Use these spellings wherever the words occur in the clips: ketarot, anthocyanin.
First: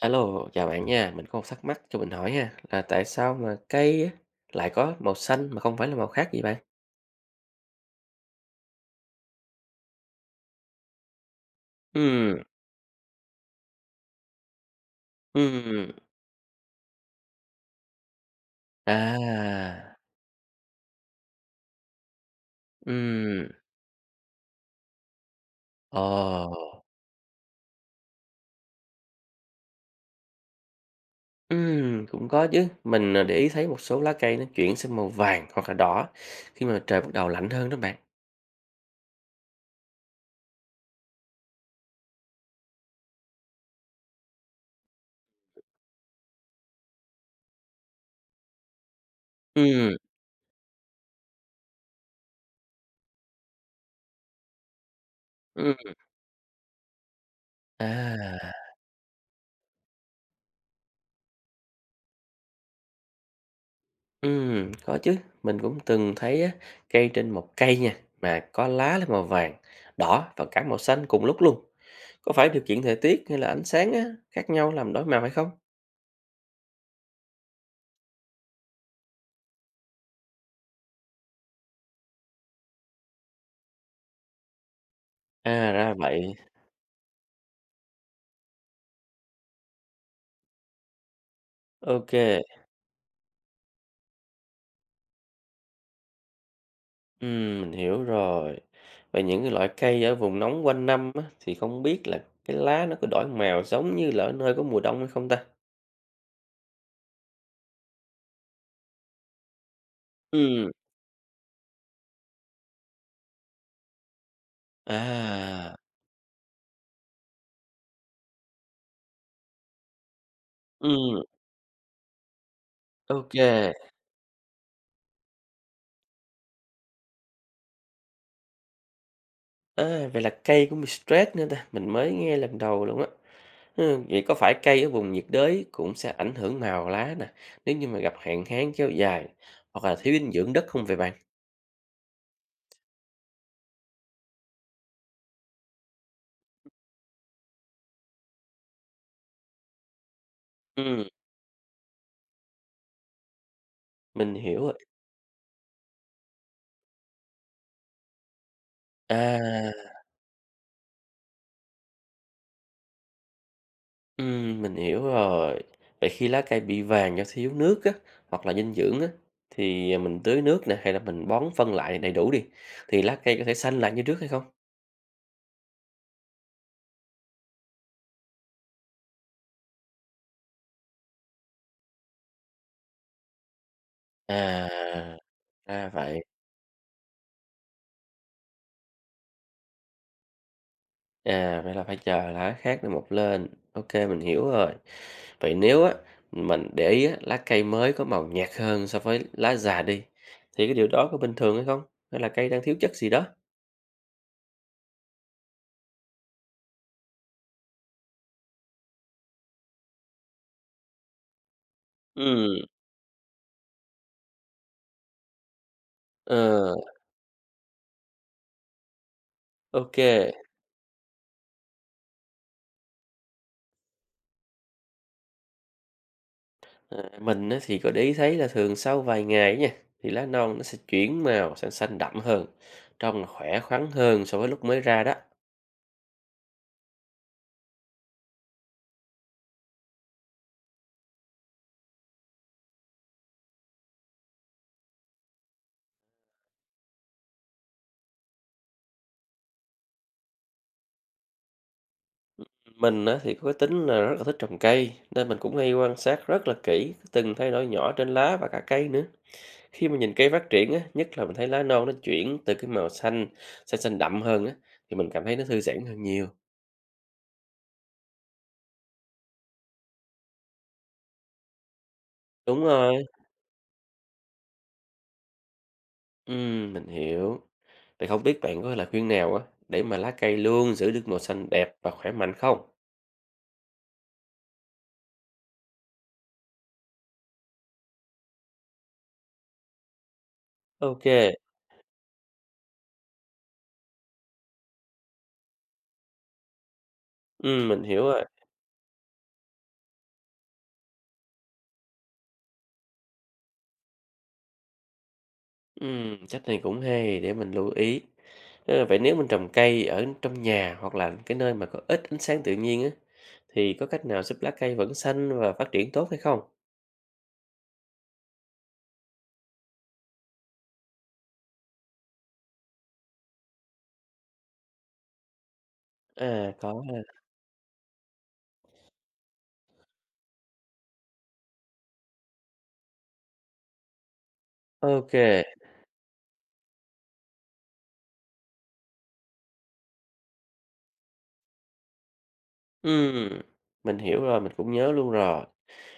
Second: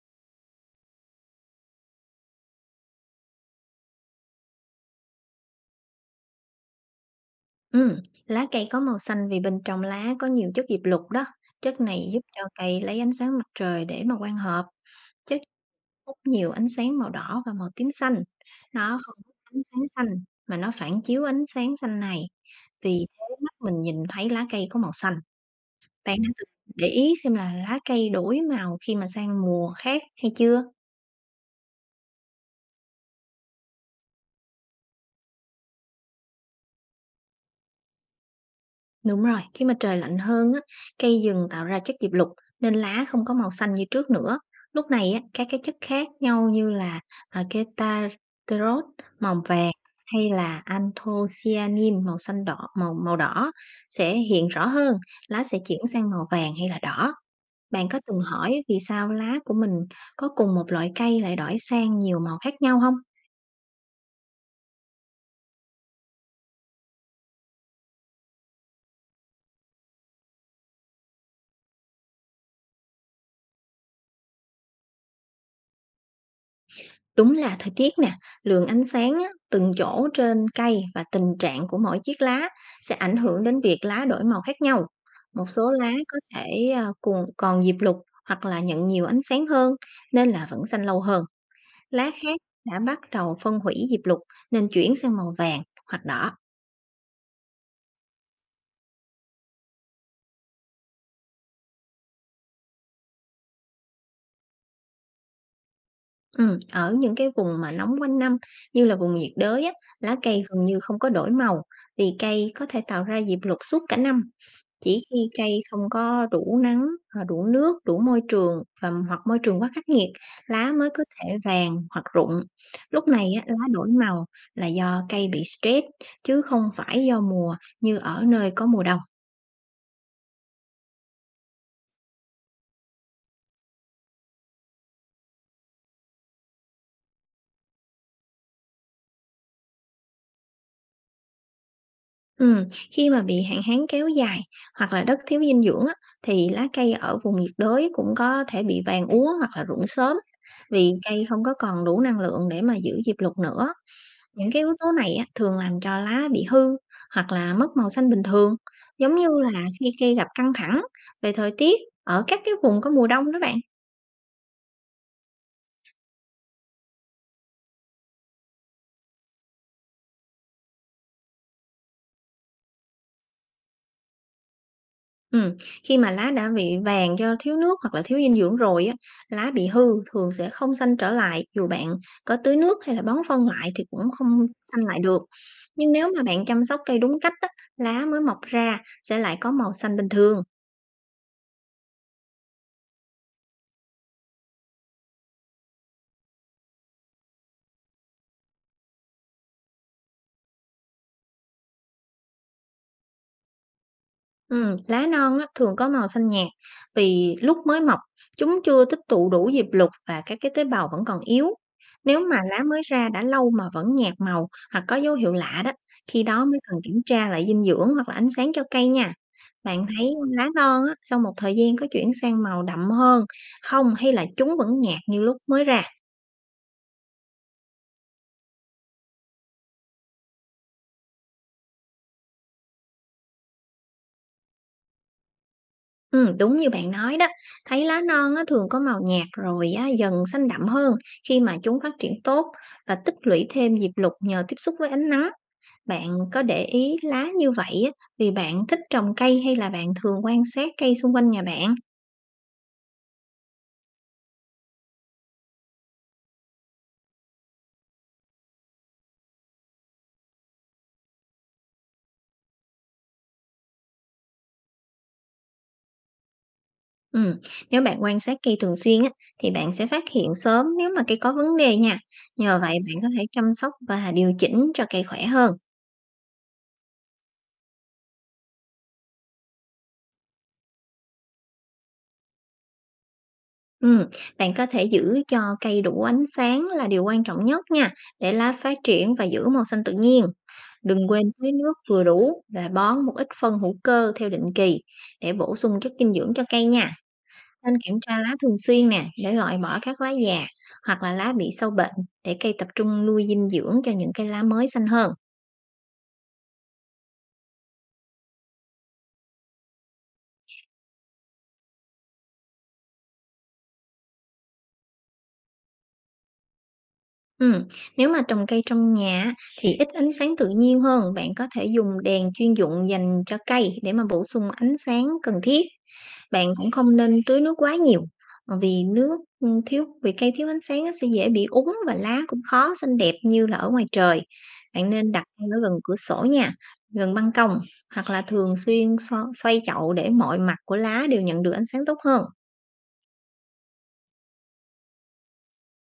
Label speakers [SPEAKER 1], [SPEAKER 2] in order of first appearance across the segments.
[SPEAKER 1] Alo, chào bạn nha. Mình có một thắc mắc cho mình hỏi nha là tại sao mà cây á lại có màu xanh mà không phải là màu khác vậy bạn?
[SPEAKER 2] Ừm, Lá cây có màu xanh vì bên trong lá có nhiều chất diệp lục đó. Chất này giúp
[SPEAKER 1] Ừm,
[SPEAKER 2] cho cây lấy ánh sáng mặt trời để mà quang hợp. Chất
[SPEAKER 1] ừm,
[SPEAKER 2] hút nhiều ánh sáng màu đỏ và màu tím xanh. Nó không hút ánh sáng
[SPEAKER 1] à,
[SPEAKER 2] xanh mà nó phản chiếu ánh sáng xanh này. Vì thế
[SPEAKER 1] ừm,
[SPEAKER 2] mắt mình nhìn thấy lá cây có màu xanh.
[SPEAKER 1] ồ,
[SPEAKER 2] Bạn đã từng để ý xem là lá cây đổi màu khi mà sang mùa khác hay chưa?
[SPEAKER 1] cũng có chứ. Mình để ý thấy một số lá cây nó chuyển sang màu vàng hoặc là đỏ khi mà trời bắt đầu lạnh hơn đó bạn.
[SPEAKER 2] Đúng rồi, khi mà trời lạnh hơn á, cây rừng tạo ra chất diệp lục nên lá không có màu xanh như trước nữa. Lúc này á, các cái chất khác nhau như là ketarot màu vàng
[SPEAKER 1] Ừm,
[SPEAKER 2] hay là anthocyanin màu xanh đỏ màu màu đỏ sẽ hiện rõ hơn, lá sẽ
[SPEAKER 1] ừm,
[SPEAKER 2] chuyển sang màu vàng hay là đỏ. Bạn có từng
[SPEAKER 1] à,
[SPEAKER 2] hỏi vì sao lá của mình có cùng một loại cây lại đổi sang nhiều màu khác nhau không?
[SPEAKER 1] có chứ. Mình cũng từng thấy á, cây trên một cây nha, mà có lá là màu vàng, đỏ và cả màu xanh cùng lúc luôn. Có phải điều kiện thời tiết hay là ánh sáng á, khác nhau làm đổi màu hay không?
[SPEAKER 2] Đúng là thời tiết nè, lượng ánh sáng á, từng chỗ trên cây và tình trạng của mỗi chiếc lá sẽ ảnh hưởng đến việc lá đổi màu khác nhau. Một
[SPEAKER 1] À,
[SPEAKER 2] số lá
[SPEAKER 1] ra
[SPEAKER 2] có
[SPEAKER 1] vậy.
[SPEAKER 2] thể cùng còn diệp lục hoặc là nhận nhiều ánh sáng hơn nên là vẫn xanh lâu hơn. Lá
[SPEAKER 1] OK.
[SPEAKER 2] khác đã bắt đầu phân hủy diệp lục nên chuyển sang màu vàng hoặc đỏ.
[SPEAKER 1] Mình hiểu rồi. Vậy những cái loại cây ở vùng nóng quanh năm á, thì không biết là cái lá nó có đổi màu giống như là ở nơi có mùa đông hay không ta?
[SPEAKER 2] Ở những cái vùng mà nóng quanh năm như là vùng nhiệt đới á, lá cây gần
[SPEAKER 1] Ừm,
[SPEAKER 2] như không có đổi màu vì cây có thể tạo ra diệp lục suốt cả năm. Chỉ khi cây
[SPEAKER 1] à,
[SPEAKER 2] không có đủ nắng, đủ nước, đủ môi trường và hoặc môi trường quá khắc nghiệt, lá mới có
[SPEAKER 1] ừm,
[SPEAKER 2] thể vàng hoặc rụng. Lúc
[SPEAKER 1] ok
[SPEAKER 2] này á,
[SPEAKER 1] kê.
[SPEAKER 2] lá đổi màu là do cây bị stress chứ không phải do mùa như ở nơi có mùa đông.
[SPEAKER 1] À, vậy là cây cũng bị stress nữa ta, mình mới nghe lần đầu luôn á. Vậy có phải cây ở vùng nhiệt đới cũng sẽ ảnh hưởng màu lá nè, nếu như mà gặp hạn hán kéo dài hoặc là thiếu dinh dưỡng đất không vậy bạn?
[SPEAKER 2] Ừm, Khi mà bị hạn hán kéo dài hoặc là đất thiếu dinh dưỡng á, thì lá cây ở vùng nhiệt đới cũng có thể bị vàng úa hoặc là rụng sớm vì cây không có còn đủ năng lượng để mà giữ diệp lục nữa.
[SPEAKER 1] Mình
[SPEAKER 2] Những cái
[SPEAKER 1] hiểu
[SPEAKER 2] yếu
[SPEAKER 1] rồi.
[SPEAKER 2] tố này á, thường làm cho lá bị hư hoặc là mất màu xanh bình thường, giống như là
[SPEAKER 1] À,
[SPEAKER 2] khi cây gặp căng thẳng về thời tiết ở các cái vùng có mùa đông đó bạn.
[SPEAKER 1] mình hiểu rồi. Vậy khi lá cây bị vàng do thiếu nước á, hoặc là dinh dưỡng á, thì, mình tưới nước nè, hay là mình bón phân lại đầy đủ đi, thì lá cây có thể xanh lại như trước hay không?
[SPEAKER 2] Ừm, Khi mà lá đã bị vàng do thiếu nước hoặc là thiếu dinh dưỡng rồi á, lá bị hư thường sẽ không xanh trở lại, dù bạn có tưới nước hay là bón phân lại thì cũng không xanh lại
[SPEAKER 1] À,
[SPEAKER 2] được.
[SPEAKER 1] ra
[SPEAKER 2] Nhưng nếu
[SPEAKER 1] vậy.
[SPEAKER 2] mà bạn chăm sóc cây đúng cách á, lá mới mọc ra sẽ lại có màu xanh bình thường.
[SPEAKER 1] À, vậy là phải chờ lá khác nó mọc lên. OK, mình hiểu rồi. Vậy nếu á, mình để ý á, lá cây mới có màu nhạt hơn so với lá già đi, thì cái điều đó có bình thường hay không? Hay là cây đang thiếu chất gì đó?
[SPEAKER 2] Lá non á, thường có màu xanh nhạt vì lúc mới mọc chúng chưa tích tụ đủ diệp lục và các cái tế bào vẫn còn yếu. Nếu mà
[SPEAKER 1] Ừm,
[SPEAKER 2] lá mới ra đã lâu mà vẫn nhạt màu hoặc có dấu hiệu lạ đó, khi đó mới
[SPEAKER 1] ờ,
[SPEAKER 2] cần kiểm tra lại dinh dưỡng hoặc là ánh sáng cho cây nha. Bạn thấy
[SPEAKER 1] OK.
[SPEAKER 2] lá non á, sau một thời gian có chuyển sang màu đậm hơn không hay là chúng vẫn nhạt như lúc mới ra?
[SPEAKER 1] À, mình á thì có để ý thấy là thường sau vài ngày ấy nha thì lá non nó sẽ chuyển màu sang xanh đậm hơn trông là khỏe khoắn hơn so với lúc mới ra đó.
[SPEAKER 2] Đúng như bạn nói đó, thấy lá non á, thường có màu nhạt rồi á, dần xanh đậm hơn khi mà chúng phát triển tốt và tích lũy thêm diệp lục nhờ tiếp xúc với ánh nắng. Bạn có để ý lá như vậy á, vì bạn thích trồng cây hay là bạn thường quan sát cây xung quanh nhà bạn?
[SPEAKER 1] Mình á thì có cái tính là rất là thích trồng cây nên mình cũng hay quan sát rất là kỹ từng thay đổi nhỏ trên lá và cả cây nữa khi mà nhìn cây phát triển á, nhất là mình thấy lá non nó chuyển từ cái màu xanh sang xanh đậm hơn á thì mình cảm thấy nó thư giãn hơn nhiều.
[SPEAKER 2] Ừm, Nếu bạn quan sát cây thường xuyên á, thì bạn sẽ phát hiện sớm nếu mà cây có vấn đề nha. Nhờ
[SPEAKER 1] Đúng
[SPEAKER 2] vậy bạn
[SPEAKER 1] rồi.
[SPEAKER 2] có thể chăm sóc và điều chỉnh cho cây khỏe hơn.
[SPEAKER 1] Ừ, mình hiểu. Vậy không biết bạn có lời khuyên nào á để mà lá cây luôn giữ được màu xanh đẹp và khỏe mạnh không?
[SPEAKER 2] Ừm, Bạn có thể giữ cho cây đủ ánh sáng là điều quan trọng nhất nha, để lá phát triển và giữ màu xanh tự nhiên.
[SPEAKER 1] OK.
[SPEAKER 2] Đừng quên tưới nước vừa đủ và bón một ít phân hữu cơ theo định kỳ để bổ sung chất dinh dưỡng cho cây nha. Nên
[SPEAKER 1] Mình
[SPEAKER 2] kiểm
[SPEAKER 1] hiểu
[SPEAKER 2] tra
[SPEAKER 1] rồi.
[SPEAKER 2] lá thường xuyên nè, để loại bỏ các lá già hoặc là lá bị sâu bệnh để cây tập trung nuôi dinh dưỡng cho những cây lá mới xanh hơn.
[SPEAKER 1] Cách này cũng hay để mình lưu ý. Ờ, vậy nếu mình trồng cây ở trong nhà hoặc là cái nơi mà có ít ánh sáng tự nhiên á, thì có cách nào giúp lá cây vẫn xanh và phát triển tốt hay không?
[SPEAKER 2] Ừm, Nếu mà trồng cây trong nhà á, thì ít ánh sáng tự nhiên hơn, bạn có thể dùng đèn chuyên dụng dành cho cây để mà bổ sung ánh sáng cần thiết. Bạn
[SPEAKER 1] À,
[SPEAKER 2] cũng
[SPEAKER 1] có
[SPEAKER 2] không
[SPEAKER 1] ha.
[SPEAKER 2] nên tưới nước quá nhiều, vì nước, thiếu vì cây thiếu ánh sáng á sẽ dễ bị úng và lá cũng khó xanh đẹp như là ở ngoài trời. Bạn nên đặt
[SPEAKER 1] OK.
[SPEAKER 2] cây ở gần cửa sổ nha, gần ban công hoặc là thường xuyên xoay chậu để mọi mặt của lá đều nhận được ánh sáng tốt hơn.
[SPEAKER 1] Ừm, mình hiểu rồi, mình cũng nhớ luôn rồi.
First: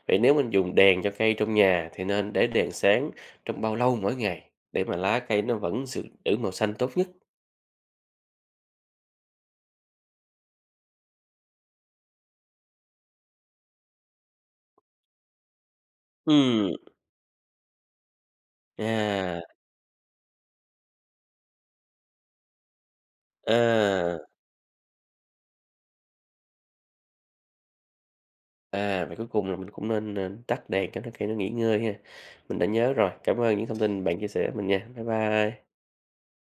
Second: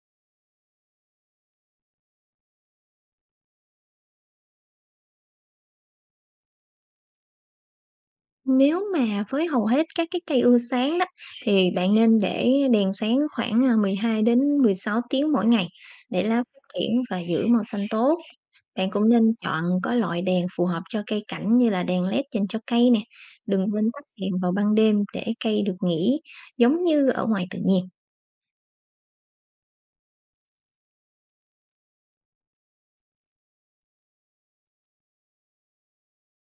[SPEAKER 1] Vậy nếu mình dùng đèn cho cây trong nhà thì nên để đèn sáng trong bao lâu mỗi ngày để mà lá cây nó vẫn giữ giữ màu xanh tốt nhất?
[SPEAKER 2] Nếu mà với hầu hết các cái cây ưa sáng đó, thì bạn nên để đèn sáng khoảng, 12 đến 16 tiếng mỗi ngày để lá phát
[SPEAKER 1] Ừm,
[SPEAKER 2] triển và giữ màu xanh tốt. Bạn cũng nên
[SPEAKER 1] à,
[SPEAKER 2] chọn có loại đèn phù hợp cho cây cảnh như là đèn LED dành cho cây nè. Đừng quên tắt
[SPEAKER 1] à.
[SPEAKER 2] đèn vào ban đêm để cây được nghỉ, giống như ở ngoài tự nhiên.
[SPEAKER 1] À, vậy cuối cùng là mình cũng nên, tắt đèn cho nó khi nó nghỉ ngơi ha. Mình đã nhớ rồi. Cảm ơn những thông tin bạn chia sẻ với mình nha. Bye bye.